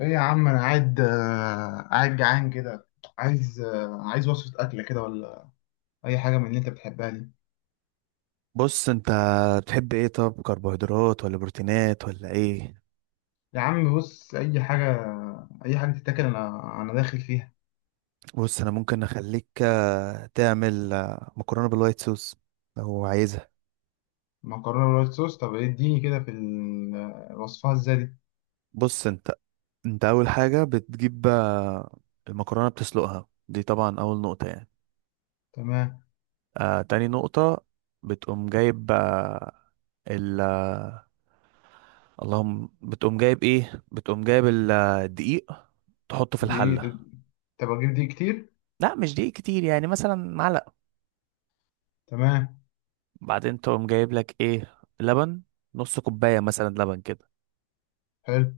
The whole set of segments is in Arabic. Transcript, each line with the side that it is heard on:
left: ايه يا عم انا قاعد جعان كده. عايز وصفة اكلة كده ولا اي حاجة من اللي انت بتحبها دي.
right: بص انت بتحب ايه؟ طب كربوهيدرات ولا بروتينات ولا ايه؟
left: يا عم بص اي حاجة، اي حاجة تتاكل، انا داخل فيها.
right: بص، انا ممكن اخليك تعمل مكرونه بالوايت صوص لو عايزها.
left: مكرونة وايت صوص، طب اديني كده في ال- آه، وصفها ازاي دي.
right: بص انت اول حاجه بتجيب المكرونه بتسلقها، دي طبعا اول نقطه يعني.
left: تمام.
right: تاني نقطه، بتقوم جايب آه ال آه، اللهم بتقوم جايب ايه، بتقوم جايب الدقيق تحطه في
left: دي ايه
right: الحله.
left: طب اجيب دي كتير؟
right: لا، مش دقيق كتير، يعني مثلا معلقه.
left: تمام.
right: بعدين تقوم جايب لك ايه، لبن، نص كوباية مثلا لبن كده،
left: حلو.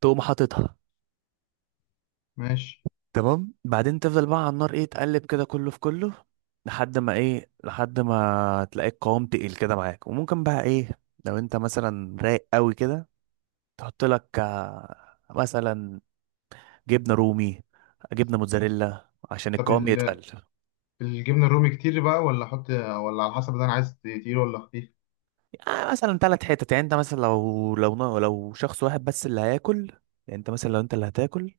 right: تقوم حاططها.
left: ماشي.
right: تمام، بعدين تفضل بقى على النار ايه، تقلب كده كله في كله لحد ما ايه، لحد ما تلاقي القوام تقيل كده معاك. وممكن بقى ايه، لو انت مثلا رايق قوي كده تحط لك مثلا جبنة رومي، جبنة موتزاريلا، عشان
left: طب
right: القوام يتقل.
left: الجبنة الرومي كتير بقى ولا احط، ولا على حسب ده انا عايز تقيل ولا خفيف؟
right: مثلا ثلاث حتت، يعني انت مثلا لو شخص واحد بس اللي هياكل، يعني انت مثلا لو انت اللي هتاكل،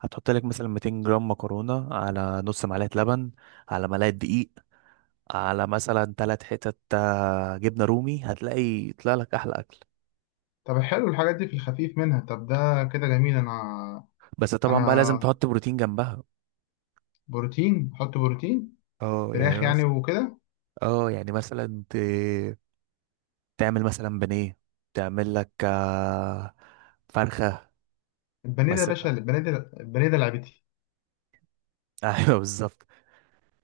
right: هتحط لك مثلا 200 جرام مكرونة على نص معلقة لبن، على ملعقة دقيق، على مثلا ثلاث حتت جبنة رومي، هتلاقي يطلع لك احلى اكل.
left: طب حلو الحاجات دي، في الخفيف منها؟ طب ده كده جميل. انا
right: بس طبعا بقى
left: انا
right: لازم تحط بروتين جنبها.
left: بروتين، حط بروتين،
right: اه، يعني
left: فراخ يعني
right: مثلا،
left: وكده.
right: اه يعني مثلا ت... تعمل مثلا بانيه، تعمل لك فرخة
left: البانيه ده يا
right: بس.
left: باشا، البانيه ده، البانيه ده لعبتي.
right: ايوه بالظبط.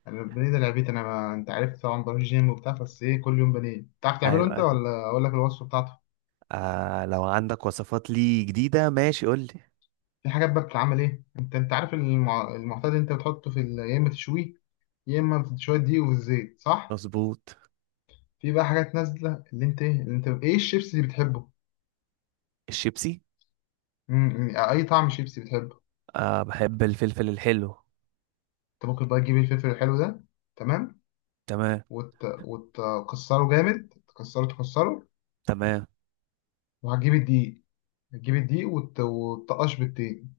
left: يعني البانيه ده لعبتي انا. ما... انت عارف طبعا بروح جيم وبتاع، بس ايه، كل يوم بانيه. تعرف تعمله
right: ايوه
left: انت
right: أيوه.
left: ولا اقول لك الوصفه بتاعته؟
right: آه لو عندك وصفات لي جديدة ماشي قولي.
left: في حاجات بقى بتتعمل ايه، انت عارف المعتاد، انت بتحطه يا اما تشويه، يا اما في شويه دقيق والزيت، صح؟
right: مظبوط.
left: في بقى حاجات نازله اللي انت ايه، اللي انت ايه، الشيبس اللي بتحبه.
right: الشيبسي.
left: اي طعم شيبس بتحبه؟
right: آه بحب الفلفل الحلو.
left: انت ممكن بقى تجيب الفلفل الحلو ده. تمام.
right: تمام.
left: وتكسره جامد، تكسره، تكسره.
right: تمام.
left: وهتجيب الدقيق. تجيب الدقيق وتقش بالتين،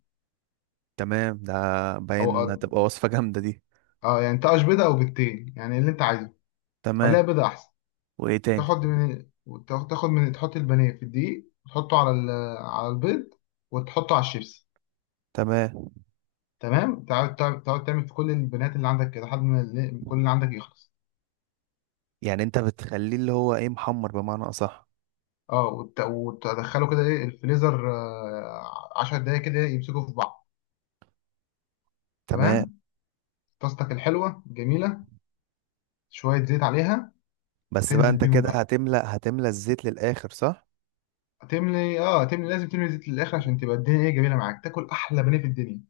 right: تمام. ده باين
left: او
right: هتبقى وصفة جامدة دي.
left: اه يعني تقش بيضه او بالتين يعني اللي انت عايزه.
right: تمام.
left: خليها بيضه احسن.
right: وايه تاني؟
left: تاخد من، تحط البانيه في الدقيق، وتحطه على البيض، وتحطه على الشيبس.
right: تمام.
left: تمام. تقعد تقعد تعمل في كل البنات اللي عندك كده لحد ما كل اللي عندك يخلص.
right: يعني انت بتخليه اللي هو ايه، محمر بمعنى اصح.
left: اه وتدخله كده ايه الفريزر، 10 دقايق كده، يمسكوا في بعض.
right: تمام
left: تمام. طاستك الحلوه جميله، شويه زيت عليها،
right: بس بقى،
left: تنزل
right: انت
left: بيهم
right: كده
left: بقى.
right: هتملأ الزيت للآخر صح؟
left: هتملي، لازم تملي زيت للاخر، عشان تبقى الدنيا ايه، جميله معاك، تاكل احلى بانيه في الدنيا.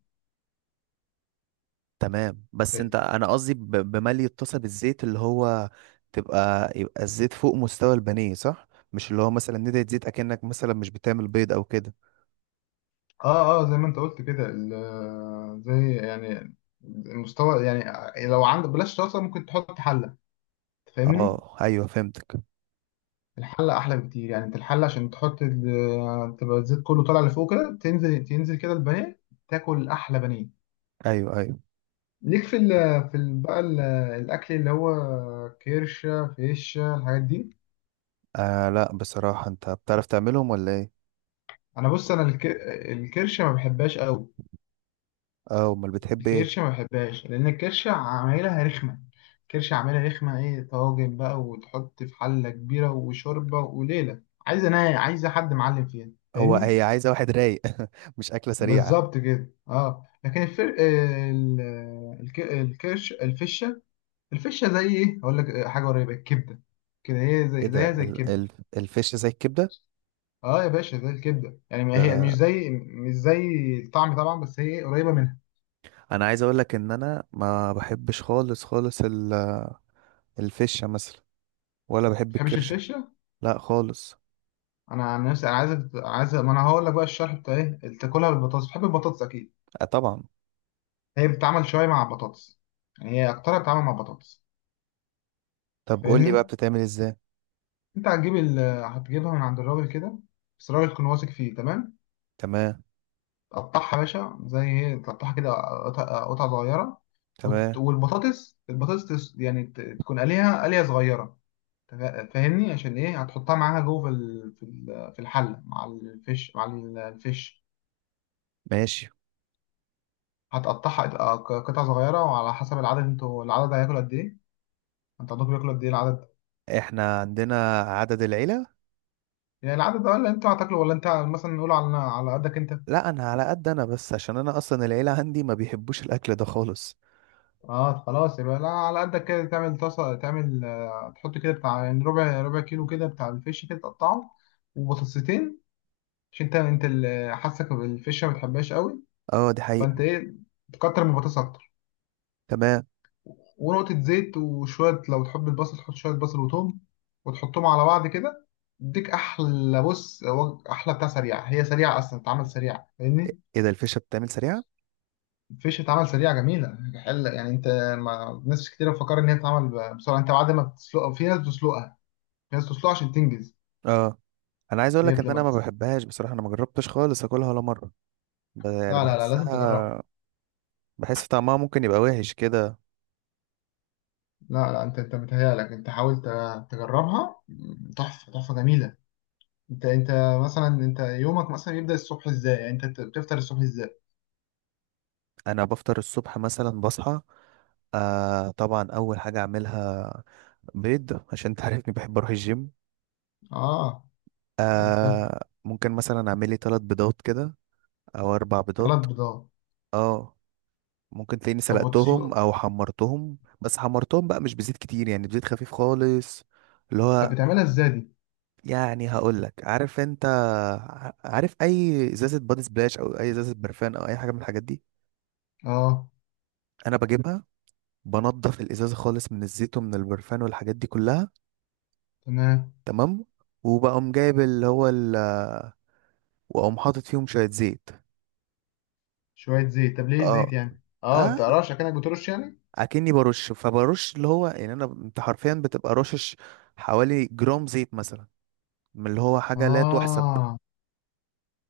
right: تمام، بس انت انا قصدي ب- بملي الطاسه بالزيت، اللي هو تبقى الزيت فوق مستوى البانيه صح؟ مش اللي هو مثلا ندعي زيت اكنك مثلا مش بتعمل بيض او كده.
left: اه اه، زي ما انت قلت كده، زي يعني المستوى. يعني لو عندك بلاش طاسه، ممكن تحط حله. فاهمني؟
right: اه ايوه فهمتك.
left: الحله احلى بكتير. يعني انت الحله عشان تحط تبقى الزيت كله طالع لفوق كده، تنزل، تنزل كده البانيه، تاكل احلى بانيه.
right: ايوه ايوه.
left: ليك في ال في ال بقى ال- الاكل اللي هو كرشه، فيشه، الحاجات دي.
right: آه لا بصراحه، انت بتعرف تعملهم ولا ايه؟
left: انا بص، الكرشه ما بحبهاش قوي.
right: اه امال بتحب ايه؟
left: الكرشة ما بحبهاش، لأن الكرشة عمايلها رخمة. الكرشة عمايلها رخمة إيه، طواجن بقى وتحط في حلة كبيرة وشوربة وليلة. عايزة، أنا عايزة حد معلم فيها.
right: هو
left: فاهمني؟
right: هي عايزه واحد رايق. مش اكله سريعه.
left: بالظبط كده أه. لكن الفر... آه، ال... الك... الكرش، الفشة، الفشة زي إيه، هقول لك حاجة قريبة الكبدة كده.
right: ايه ده؟
left: زيها زي
right: ال
left: الكبدة.
right: ال الفش زي الكبده
left: أه يا باشا زي الكبدة، يعني ما هي
right: ده؟
left: مش زي مش زي الطعم طبعا، بس هي قريبة منها. ما
right: انا عايز اقول لك ان انا ما بحبش خالص خالص الفشه مثلا، ولا بحب
left: بتحبش
right: الكرشه.
left: الفشة؟
right: لا خالص.
left: انا عن نفسي انا عايز ما انا هقول لك بقى الشرح بتاع ايه اللي تاكلها بالبطاطس. بتحب البطاطس اكيد.
right: آه طبعا.
left: هي بتتعمل شويه مع البطاطس. يعني هي اكترها بتتعمل مع البطاطس.
right: طب قول لي بقى،
left: فاهمني؟
right: بتتعمل ازاي؟
left: انت هتجيب ال... هتجيبها من عند الراجل كده، بس الراجل تكون واثق فيه تمام.
right: تمام.
left: تقطعها يا باشا زي ايه، تقطعها كده قطع قطع صغيره. وت...
right: تمام.
left: والبطاطس، البطاطس تس... يعني ت... تكون قليها قليه صغيره. فاهمني، عشان ايه، هتحطها معاها جوه في الحله، مع الفيش، مع الفيش.
right: ماشي.
left: هتقطعها قطع صغيرة، وعلى حسب العدد انتوا. العدد هياكل قد ايه؟ انت عندكم بياكلوا قد ايه العدد؟
right: احنا عندنا عدد العيلة.
left: يعني العدد ده، ولا انت هتاكله، ولا انت مثلا نقول على قدك انت؟
right: لا، انا على قد انا بس، عشان انا اصلا العيلة عندي ما بيحبوش الاكل ده خالص.
left: اه خلاص، يبقى لا، على قدك كده. تعمل طاسة، تعمل تحط كده بتاع يعني ربع كيلو كده بتاع الفيش، كده تقطعه. وبطاطستين، عشان انت اللي حاسك بالفيش ما بتحبهاش قوي.
right: اه دي
left: فانت
right: حقيقة.
left: ايه، تكتر من البطاطس اكتر.
right: تمام.
left: ونقطة زيت، وشوية لو تحب البصل تحط شوية بصل وتوم، وتحطهم على بعض كده. يديك أحلى أحلى بتاع سريعة. هي سريعة أصلا، بتتعمل سريعة. فاهمني؟
right: ايه ده، الفشة بتتعمل سريعة؟
left: الفيش بتتعمل سريعة، جميلة. حلة يعني أنت. ما ناس كتير بتفكر إن هي بتتعمل بسرعة. أنت بعد ما بتسلقها، في ناس بتسلقها، في ناس بتسلقها عشان تنجز.
right: اه. انا عايز اقول
left: هي
right: لك ان
left: لما
right: انا ما
left: تس...
right: بحبهاش بصراحة، انا ما جربتش خالص اكلها ولا مرة. يعني
left: لا لا لا، لازم تجربها.
right: بحسها، بحس طعمها ممكن يبقى وحش كده.
left: لا لا، أنت متهيألك. أنت حاول تجربها، تحفة، تحفة جميلة. أنت مثلا، أنت يومك مثلا يبدأ الصبح إزاي؟ يعني أنت بتفطر الصبح إزاي؟
right: انا بفطر الصبح مثلا، بصحى طبعا اول حاجة اعملها بيض، عشان تعرفني بحب اروح الجيم.
left: اه. انت.
right: آه ممكن مثلا اعمل لي ثلاث بيضات كده، او اربع
left: ثلاث
right: بيضات.
left: بيضات
right: اه. ممكن تلاقيني
left: طب
right: سلقتهم
left: وتسلق؟
right: او حمرتهم، بس حمرتهم بقى مش بزيت كتير، يعني بزيت خفيف خالص. اللي
left: طب
right: هو
left: بتعملها ازاي دي؟
right: يعني هقول لك، عارف انت عارف اي ازازه بادي سبلاش او اي ازازه برفان او اي حاجه من الحاجات دي،
left: اه.
right: انا بجيبها، بنضف الازازه خالص من الزيت ومن البرفان والحاجات دي كلها.
left: تمام.
right: تمام، وبقوم جايب اللي هو ال... واقوم حاطط فيهم شويه زيت.
left: شوية زيت، طب ليه زيت
right: اه
left: يعني؟ اه، انت
right: اه،
left: رش، كأنك بترش يعني.
right: اكني برش، فبرش اللي هو يعني انا انت حرفيا بتبقى رشش، حوالي جرام زيت مثلا، من اللي هو حاجه لا تحسب.
left: اه،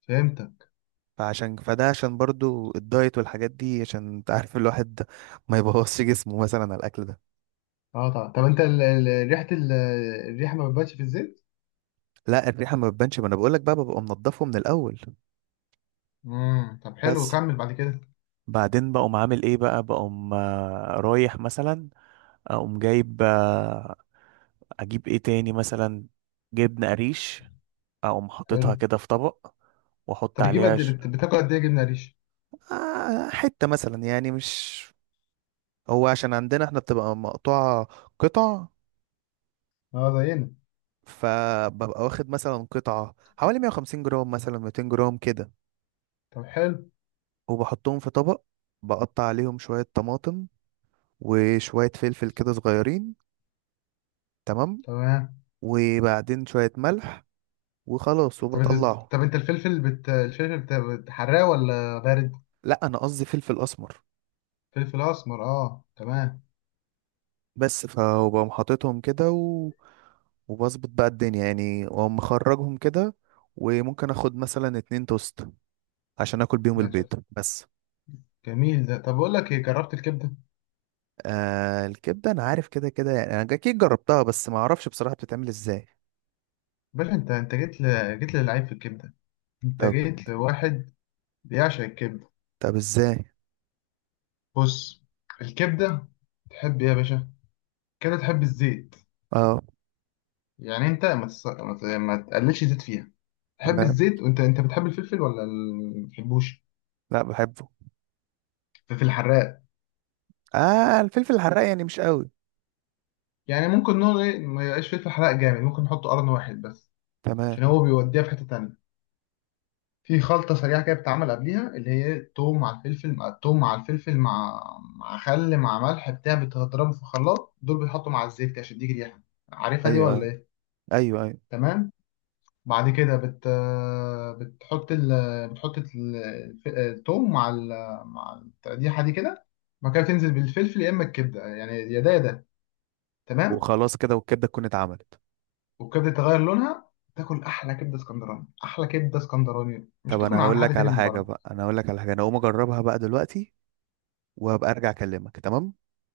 left: فهمتك.
right: فعشان فده عشان برضو الدايت والحاجات دي، عشان انت عارف الواحد ما يبوظش جسمه مثلا على الاكل ده.
left: اه طبعا. طب انت ريحة الريحة ما بتبانش في الزيت؟
right: لا الريحه ما بتبانش، ما انا بقول لك بقى ببقى منضفه من الاول.
left: طب حلو،
right: بس
left: كمل بعد كده.
right: بعدين بقوم عامل ايه بقى، بقوم رايح مثلا، اقوم جايب اجيب ايه تاني مثلا، جبنه قريش، اقوم
left: حلو.
right: حاططها كده في طبق واحط
left: طب بتجيب
right: عليها
left: قد إيه؟ بتاكل قد ايه جبنة قريش؟
right: حتة مثلا يعني، مش هو عشان عندنا احنا بتبقى مقطوعة قطع،
left: اه زينا.
right: فببقى واخد مثلا قطعة حوالي 150 جرام مثلا 200 جرام كده،
left: طب حلو.
right: وبحطهم في طبق، بقطع عليهم شوية طماطم وشوية فلفل كده صغيرين. تمام.
left: تمام.
right: وبعدين شوية ملح وخلاص
left: طب انت
right: وبطلعه.
left: طب انت الفلفل بتحرقه ولا بارد؟
right: لا انا قصدي فلفل اسمر.
left: فلفل اسمر، اه تمام.
right: بس فبقوم حاططهم كده و... وبظبط بقى الدنيا يعني، واقوم مخرجهم كده، وممكن اخد مثلا اتنين توست عشان اكل بيهم البيض بس.
left: جميل ده. طب اقول لك ايه، جربت الكبده؟
right: آه الكبده انا عارف كده كده يعني، انا اكيد جربتها بس ما اعرفش بصراحه بتتعمل ازاي.
left: باشا، انت جيت جيت للعيب في الكبده. انت
right: طب.
left: جيت لواحد بيعشق الكبده.
right: طب ازاي؟
left: بص، الكبده. تحب ايه يا باشا كده، تحب الزيت؟
right: اه.
left: يعني انت ما, تس... ما ت- ما تقللش زيت فيها. تحب
right: تمام.
left: الزيت. وانت، بتحب الفلفل ولا ما بتحبوش؟
right: لا بحبه.
left: الفلفل الحراق.
right: اه الفلفل الحراق يعني مش قوي.
left: يعني ممكن نقول ايه، ما يبقاش فلفل حراق جامد، ممكن نحطه قرن واحد بس، عشان
right: تمام.
left: هو بيوديها في حته تانية. في خلطة سريعة كده بتتعمل قبليها، اللي هي التوم مع الفلفل، مع خل، مع ملح بتاع، بتضربه في الخلاط، دول بيتحطوا مع الزيت كده عشان يديك ريحة. عارفها دي
right: ايوه
left: ولا
right: ايوه.
left: ايه؟
right: ايوه ايوه.
left: تمام. بعد كده بت بتحط ال... بتحط ال- الف- التوم مع مع التقديحة دي كده. بعد كده تنزل بالفلفل، يا اما الكبدة يعني، يا ده يا ده. تمام.
right: وخلاص كده والكبده تكون اتعملت.
left: والكبدة تغير لونها، تاكل احلى كبدة اسكندراني. احلى كبدة اسكندراني مش
right: طب
left: هتاكل
right: انا
left: من عند
right: هقول لك
left: حد تاني
right: على
left: من
right: حاجه
left: بره.
right: بقى، انا هقول لك على حاجه، انا هقوم اجربها بقى دلوقتي وهبقى ارجع اكلمك. تمام.